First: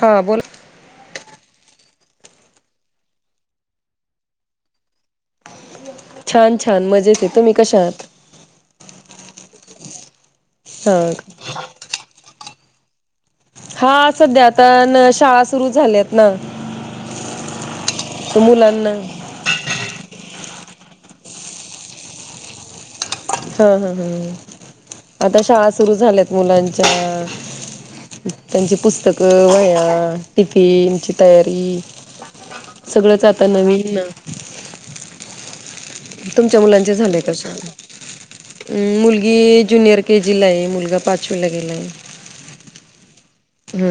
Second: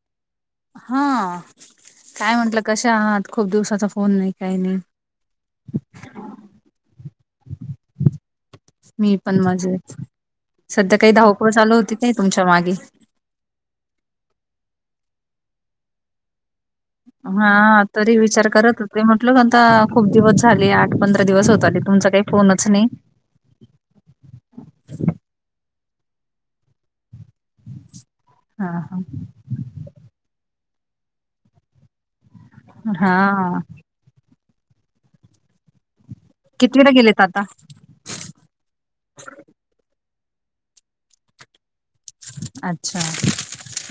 हा बोला हा काय म्हटलं कश आहात खूप दिवसाचा फोन नाही काही नाही छान छान मजेेत आहे तुम्ही कश आहात मी पण मजेत सध्या काही धावपळ चालू होती नाही तुमच्या मागे हा सध्याता शाळा सुरू झाल्यात ना हा तरी तर विचार करत मुलांना होते म्हटल काणता खूप दिवस झाले आठ पंधरा दिवस होत आले तुमचा काही फोनच नाही हा हा हा आता शाळा सुरू झालेत मुलांच्या हा त्यांची हा पुस्तकं वया टिफिन टनची तयारी सगळंच आता हा नवीन [inaudible] तुमच्या कितवीला मुलांचे झालेय गेलेत आता कश मुलगी ज्युनियर के जीला आहे मुलगा पाचवीेला गेला आहे अच्छा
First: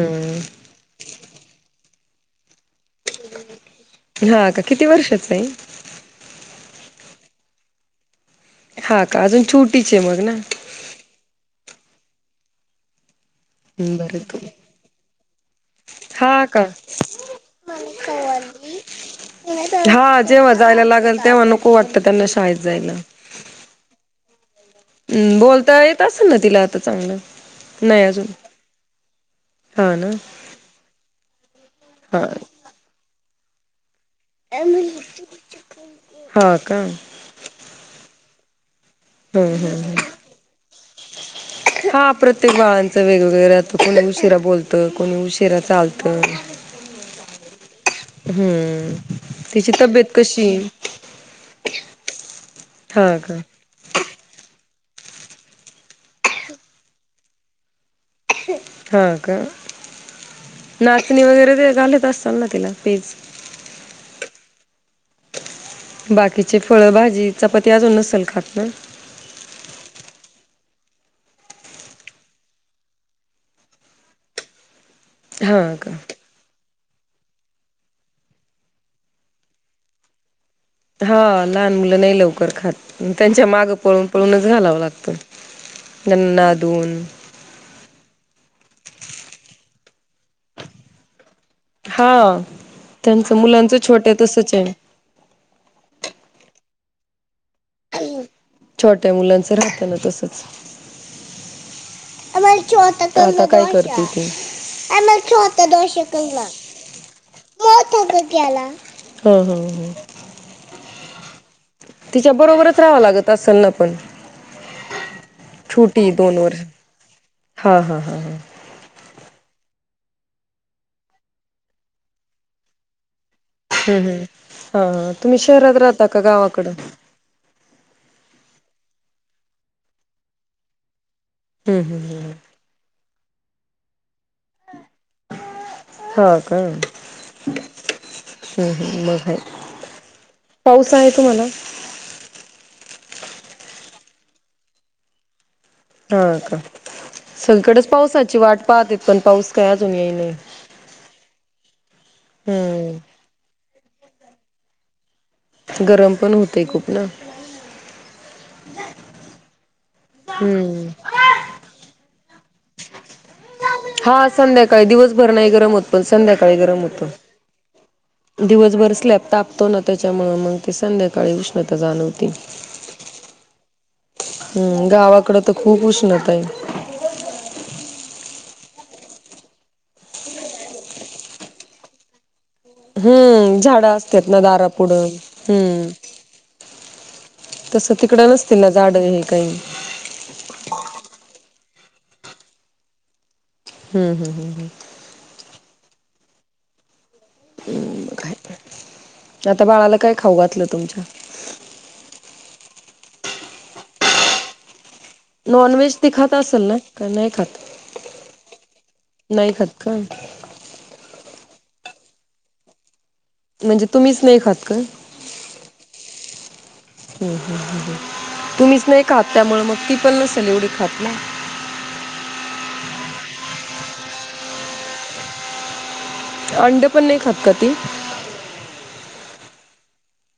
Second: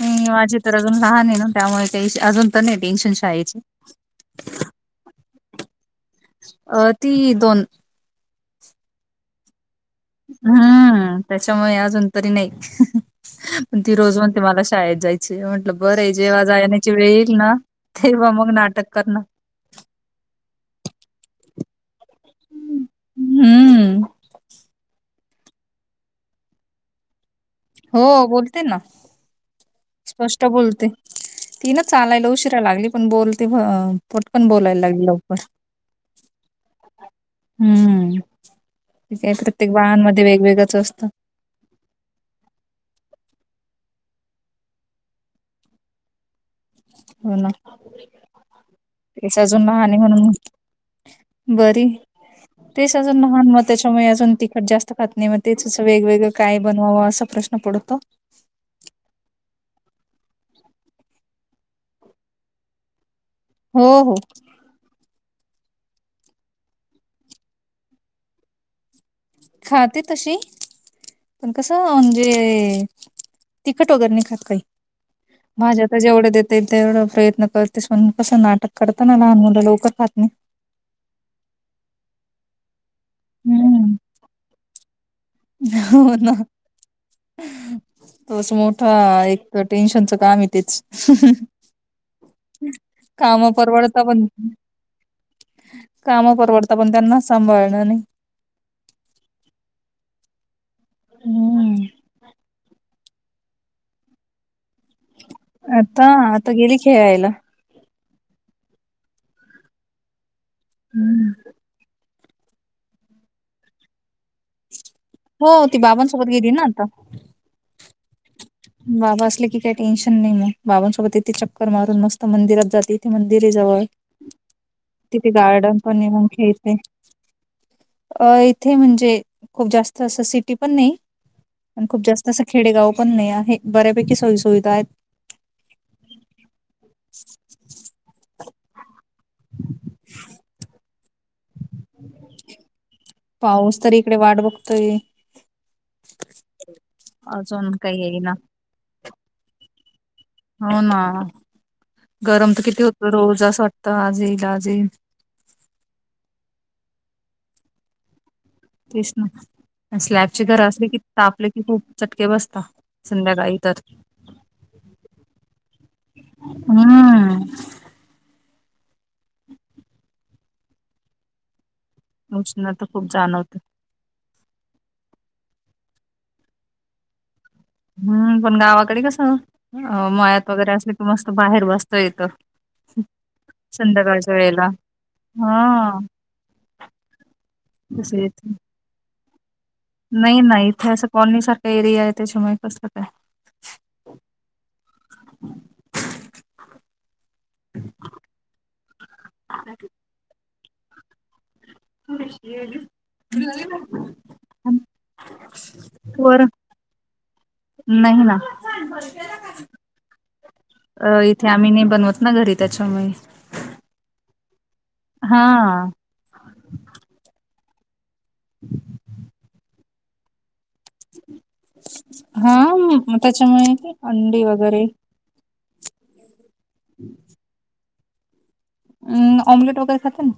ह वाजी तरून लहानन त्यामुळे काही अजून तर नाही टेन्शन शाळेचे हा का किती वर्षाचा आहे अ ती दोन हा का अजून छूट हम्म ते त्याच्यामुळे अजून तरी नाही ती हं, रोज बरं मण तू ते मला शाळेत जायची म्हंटलं बरे जेव्हा हा का जायण्याची वेळ येईल ना मला तेव्हा मग कळली नाटक करणार वाक्त कााय जायला हम्म. [unintelligible] हम् बोलता येत अस ना तिला आता चांगलं नाही हो अजून बोलते ना हा ना स्पष्ट बोलते ती ना हा. चालायला उशिरा लागली पण बोलते पटकन बोलायला लागली लवकर. हा का [inaudible] ठी आहे हम्म प्रत्येक हम्म बाळानमध्ये वेगवेगळंच असतं हा प्रत्येक बाळांचं वेगवेगळं राहतं कोणी उशिरा बोलतं कोणी उशिरा चालतं हो ना हम्म तेच अजून तिची लहान आहे तब्येत कशी म्हणून बरी तेच हा अजून का लहान मग त्याच्यामुळे अजून तिखट जास्त खात नाही मग तेच असं वेगवेगळं काय बनवावं असा प्रश्न पडतो हा का नाचणी वगैरे ते घालत असताल ना तिला पेज हो हो बाकीचे फळभजी चचापाती अजून नसेल खात ना खाते तशी पण कस म्हणजे तिखट वगैरे नाही खात काही हा भाज्या का आता जेवढ्या देता तेवढं प्रयत्न करतेस म्हणून कसं नाटक करत ना लहान मुलं लवकर खात नाही हा लहान मुलं नाही लवकर खात त्यांच्या मागं हम्म पळून पळून घालावं लागतं हो हो त्यांना ना नादून तोच मोठा एक टेन्शनचं कामये तेच हा त्यांचं काम मुलांच परवडता छोटं पण तसच आहे काम परवडत पण त्यांना सांभाळणं नाही आहे. छोट्या मुलांचं राहतना तसच हम्म. आमारी चो तक आता काय करते तू आम छोत आता दोशक आता गेली खेळायला हा हा हम्म तिच्या बरोबरच राहावं लागत असेल ना पण हो ती छोटी बाबांसोबत गेली ना आता हम ह बाबा असले की काही टेन्शन नाही मग बाबांसोबत येथे चक्कर मारून मस्त मंदिरात जाते इथे आहे जवळ हम् हम्म हा ह तिथे तुम्ही शहरात गार्डन पण राहता आहे का मग गावाकड खेळते अ इथे म्हणजे खूप जास्त असं सिटी पण नाही हम्म आणि खूप हम्म जास्त असं खेडेगाव पण नाय हे बऱ्यापैकी सोई सुविधा आहेत हा का हम् ह् मग पा कस आहे तुमाला पाऊस तरी इकडे वाट बघतोय हा का अजून सगळीकडेच काही येई ना पावसाची वाट पाहते पण पाऊस काय जुनी हो ना गरम तर किती होत हम्म. रोज असं वाट तजीलजील गरम पण होतय खूप ना कृष्णा स्लॅबची घर असले हम्म. की तापले की खूप चट बसता संध्याकाळी तर हा संध्याकाळी दिवसभर नाही गरम होत पण संध्याकाळी गरम होत हम्म दिवसभर स्लॅब तापतो ना त्याच्यामुळ मग ते संध्याकाळी उष्णता जाणवती. उष्णता खूप जाणवते हम्म गावाकडे तर खूप उष्णता आहे हम्म पण गावाकडे कसं मळ्यात वगैरे असले कि मस्त बाहेर बसत येतं हम्म झाडं असतात संध्याकाळच्या ना वेळेला दारापुडं हम्म हा तसं तिकडं नसतील ना झाडं हे काई नाही नाही इथे स कॉलनी सर एरिया आहे त्याच्यामुळे कसला काय हम्म हम्म हम्म हम्. हम् काय त्यात बाळाला काय खाऊ घातलंत. तमच्या [unintelligible] नॉन व्हेज ते खात वर असेल ना? का नाही खात नाही ना नाही खात का! ते आम्ही नाही बनवत ना घरी त्याच्यामुळे म्हणजे तुम्हीच नाही खात काय. हा हम हम हम तुम्हीच नाही खात त्यामुळे मग पिपलला सलवडी खात ना! हा मग त्याच्यामुळे अंडी वगैरे, अंड पण नाही खात का ती अम् ऑम्लेट वगैरे खाते ना!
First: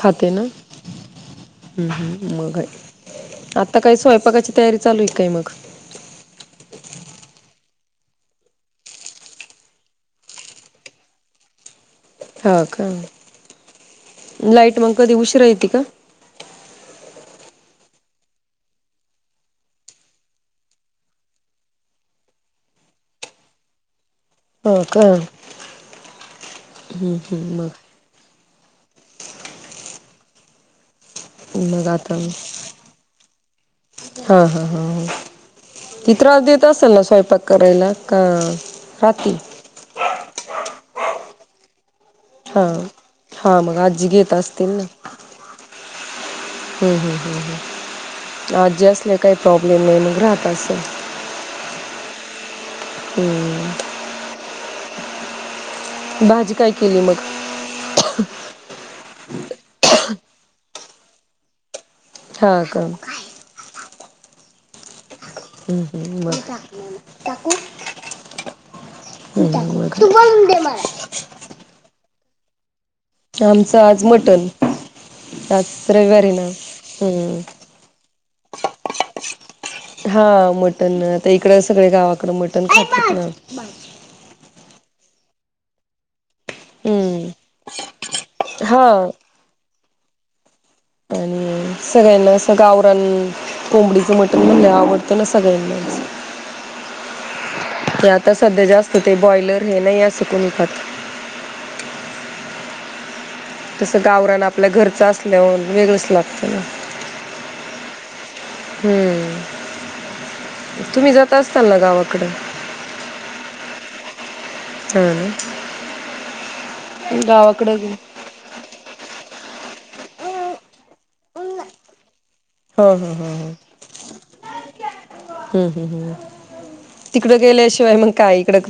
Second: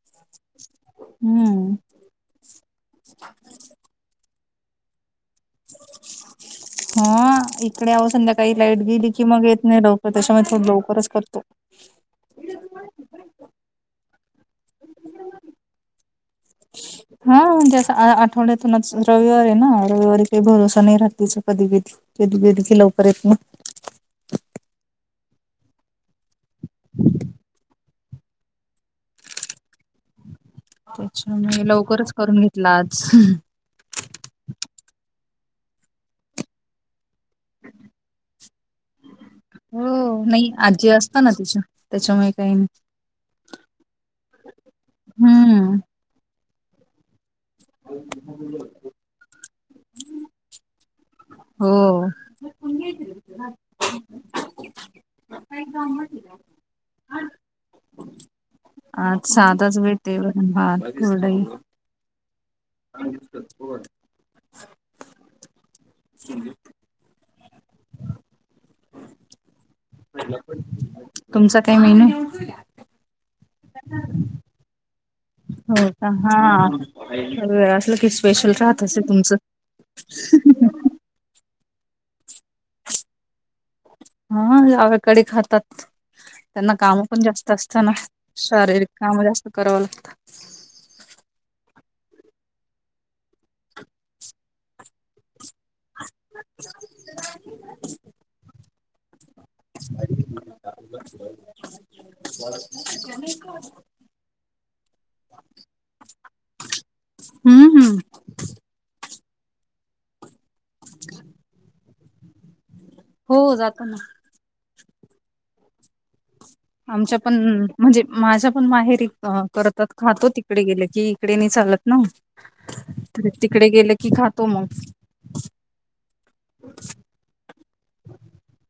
खाते ना! हम्म मग आता काय स्वयंपाकाचे तयारी चालू हे. हा एक कडे आवं संध्याकाही लाईट गेली, कि मग येत नाही लवकर त्याच्यामुळे थोड लवकरच करतो. हा का, लाईट मंग कधी उशिरा येती का? हा जस आ आठवड्यातूनच रविवार हे ना! रविवारी काही भरोसा नाही राहत तिच कधी गेली कधी गेली की लवकर येत ना हो का! मग अच्छा! म हे मग लवकरच आता करून घेतल आज. हा हा हा हा. ती त्रास देत असंल ना स्वय पाक करायला का राहती. हो नाही, आज्जी असता ना तिच्या. त्याच्यामुळे काही नाही हा, हा मग, आज्जी घेत असतील ना? हम्म हम्म हम्म! ह ह न आजी असले काही प्रॉब्लेम नाही मग राहत असेल. हो. हम्म. [unintelligible] भाजी काय केली मग? आत साधंच भेटते वरण-भात कुरडई. हा का! हम हम [unintelligible] तुमचा काय मेनू ये? आमचं आज मटण. आज अ रविवार आहे हा ना हम्म सगळं अस कस पेशल राहत असे तुमच? हा मटण आता एक कड सगळे गावा कड मटण खातत ना. अवाकडे कडे खातात त्यांना कामं पण हम्म जास्त असतना. शारीरिक हा कामं जास्त करावं लागत. आणि सगळ्यांना असं गावराण कोंबडीचं मटण म्हणलय आवडत नस यांनाच ते आता सध्या जास्त ते बॉयलर हे नाही असं कोणी खात [inaudible] [inaudible] तसं गावरान आपल्या घरचं असल्याव वेगळंच लागत ना. हम्म हम्म हम्म! तुम्ही जात असताल ना गावा इकडे हो जातो ना. चले आमच्या पण म्हणजे माझ्या पण माहेरी करत त्यात खातो तिकडे गेले की इकडे नाही चालत ना. हो हो हो तर हो तिकडे गेलं की खातो मग. तिकडे गेले ग कायकडे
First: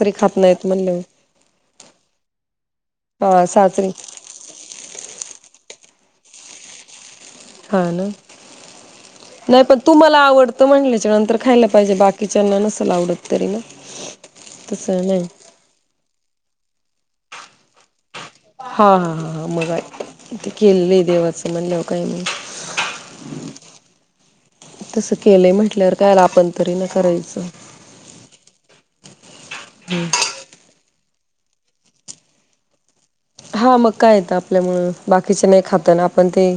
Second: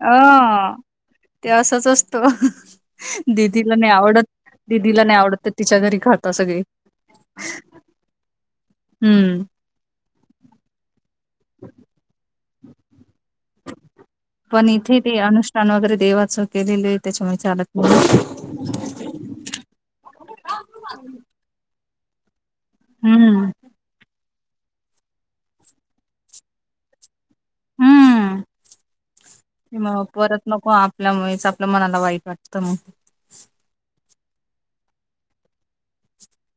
अ ते असच असतो हा दिदीला सासरी नाही आवडत दिदीला नाही आवडत तिच्या घरी खातो सगळे. हा ना हम्म. नाही पण तू मला आवडत म्हटल्या नंतर खायला पाहिजे बाकीचे त्यांना नसंल आवडत. तरी ना पण इथे तसं ते नाही अनुष्ठान वगैरे देवाच केलेलोय आहे त्याच्या मुळे चालत नाही हा हा हा हा मग केलेल देवाचं म्हणले हो काय मग? हम्म. तसं केलंय म्हटल्या वर कायला आपण तरी ना करायचं हम्म म परत नको. आपल्यामुळेच आपल्या मनाला वाईट वाटतं मग. हा मग काय येत आपल्यामुळे बाकीचे नाही खात आपण ते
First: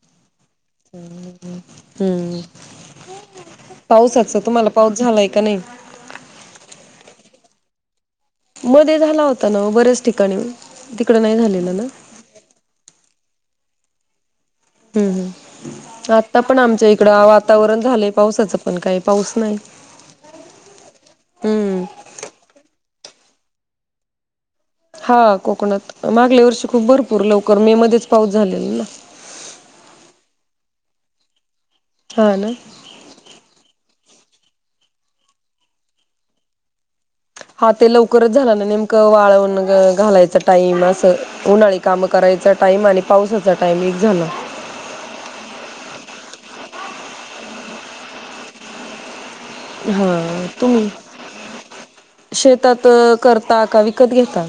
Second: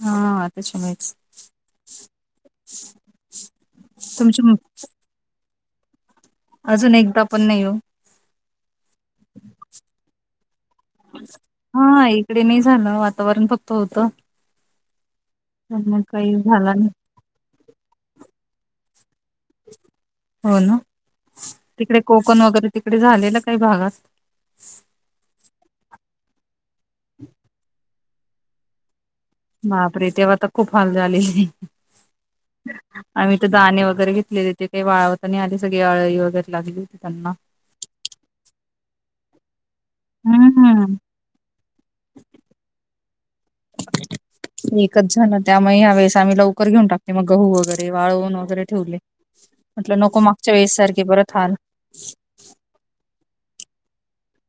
[inaudible] हा. त्याच्यामुळेच. हम्म! पावसाच तुमची म तुम्हाला पाऊस झालायं का नाही? अजून एकदा पण नाही ओ. मध्ये झाला होता ना, बऱ्याच ठिकाणी तिकडं नाही झाले ना. हा इकडे नाही झालं वातावरण फक्त होतं. ह मग ह. काही आता पण झाला आमच्या नाही. इकडं [unintelligible] वातावरण झालंय पावसाचं पण काही पाऊस नाही. हो ना, हम्म. तिकडे कोकण वगैरे तिकडे झालेलं काही भागात. हा कोकणात मागल्या वर्षी खूप खूप भरपूर लवकर मे मध्येच पाऊस झालेला ना. बापरे! तेव्हा तर खूप हाल झालेले. हा ना. आमी त धाणे वगैरे घेत लेे काही वाळावता नाही आले, सगळी अळी वगैरे लागली होती, त्यांना. हा ते लवकरच झाल ना नेमकं वाळवण घालायचा टाईम हम्म असं उन्हाळी काम करायचा टाईम आणि पावसाचा टाईम एक झाला. कर घेऊन टाकते मग गहु वगैरे वाळऊन वगैरे ठेवले. म्हटलं हां नको मागच्या वेळेस तुम्ही सारखे परत हाल शेतात करता का वि कत घेेता?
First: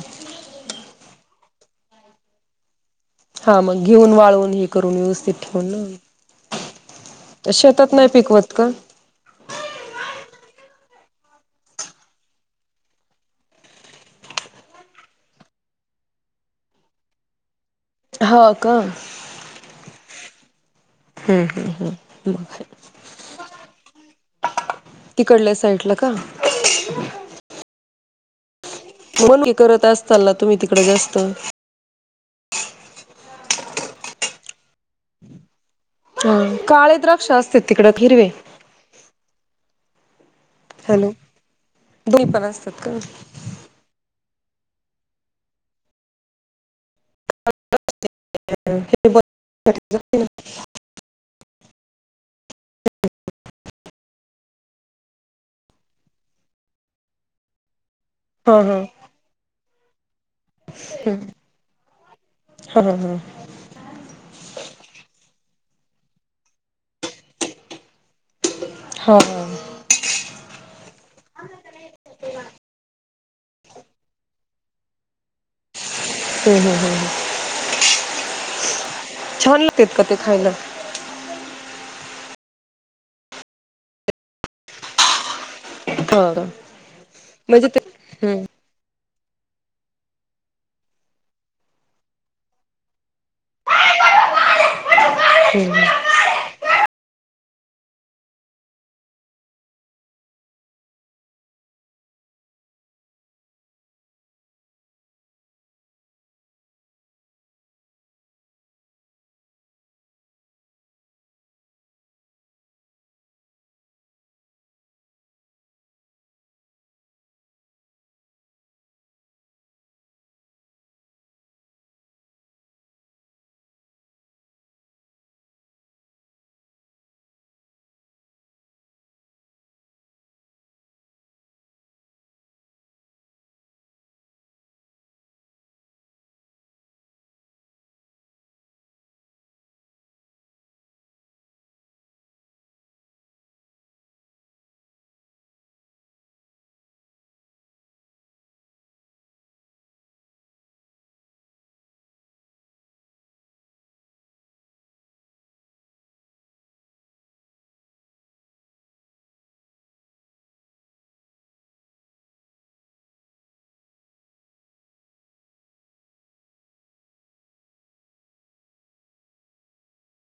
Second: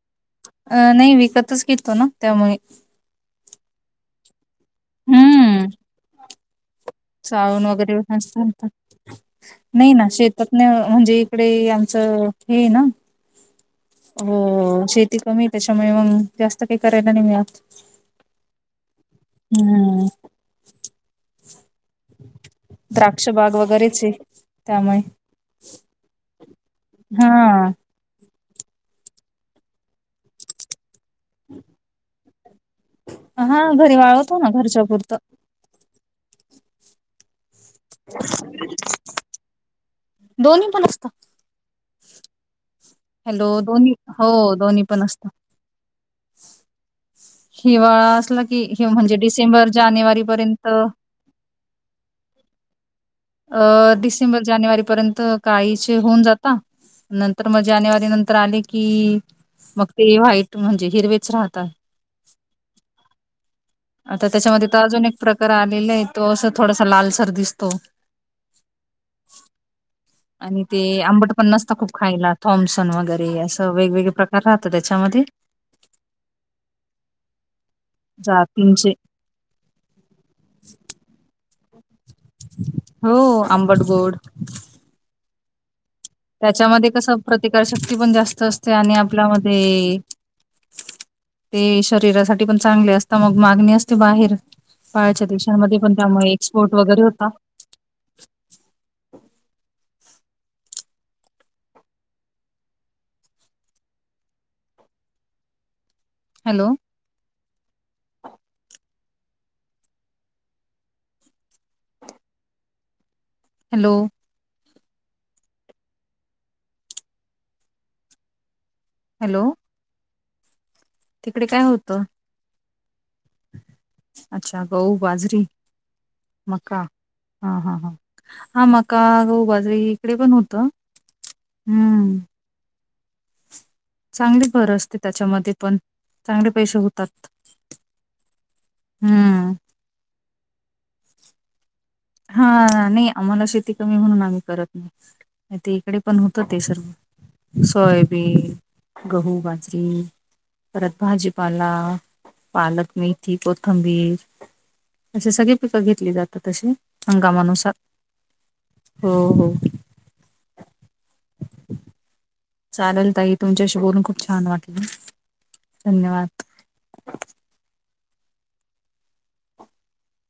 अं नाही विकतच घेतो ना त्यामुळे हां मग घेऊन वाळवून हे करून व्यवस्थित ठेऊन हम्म ना. चाळून शेतात वगैरे नाही पिकवत का? [unintelligible] नाही ना शेतात ना म्हणजे इकडे आमचं हे ना अ शेती कमी आहे त्याच्यामुळे मग जास्त काही करायला नाही मिळत. हो का? हम्म मग द्राक्षबाग वगैरेच हे त्यामुळे. तिकडल्या साईडला का? हां. मनुके करत असताल ना तुम्ही तिकडे जास त. हां घरी वाळवतो ना घरच्या पुुरतं. हं काळे द्राक्षे अस ते तिकडे हिरवे दोन्ही पण हॅलो असतात. दोन्ही पण असतात का? हॅलो दोनी हो दोन्ही पण असत हिवाळा असला की हे म्हणजे बघ डिसेंबर जानेवारीपर्यंत अ डिसेंबर जानेवारी पर्यंत काळीचे होऊन जाता नंतर म जानेवारी नंतर हा आले हा. की वक्त ते वा्हाईट म्हणजे हिरवेच राहतात हा हा हा आता त्याच्यामध्ये तर अजून एक प्रकार आलेलं आहे तो असं थोडासा लालसर दिसतो हा हा आणि ते आंबट पण नसता खूप खायला थॉम्सन वगैरे असं वेगवेगळे प्रकार राहत त्याच्यामध्ये हम् हम् हम् जातींचे छान लागतेेत का ते खायला हो आंबटगोड हा त्याच्यामध्ये कस म्हणजे ते प्रतिकारशक्ती पण जास्त असते आणि कणा मधे, ते शरीरासाठी पण चांगले असत मग मागणी असते बाहेर पाहाच्या दिवशांमध्ये पण त्यामुळे एक्सपोर्ट वगैरे होता. Hello hello? हॅलो? तिकडे काय होत? अच्छा गऊ, बाजरी, मका हा हा हा हा मका, गऊ, बाजरी इकडे पण होत, अम्म चांगली भर असते त्याच्यामध्ये पण चांगले पैसे होतात, हम्म. हा नइ आम्हाला शेती कमी म्हणून आम्ही करत नाई, ते इकडे पण होत ते सर्व सोयाबीन, गहू, बाजरी परत भाजीपाला पालक मेथी कोथंबीर असे सगळे पिक घेतली जात तशे. हंगामानुसा, हो हो चालेल ताई तुमच्याशी बोलून खूप छान वाटल, धन्यवाद.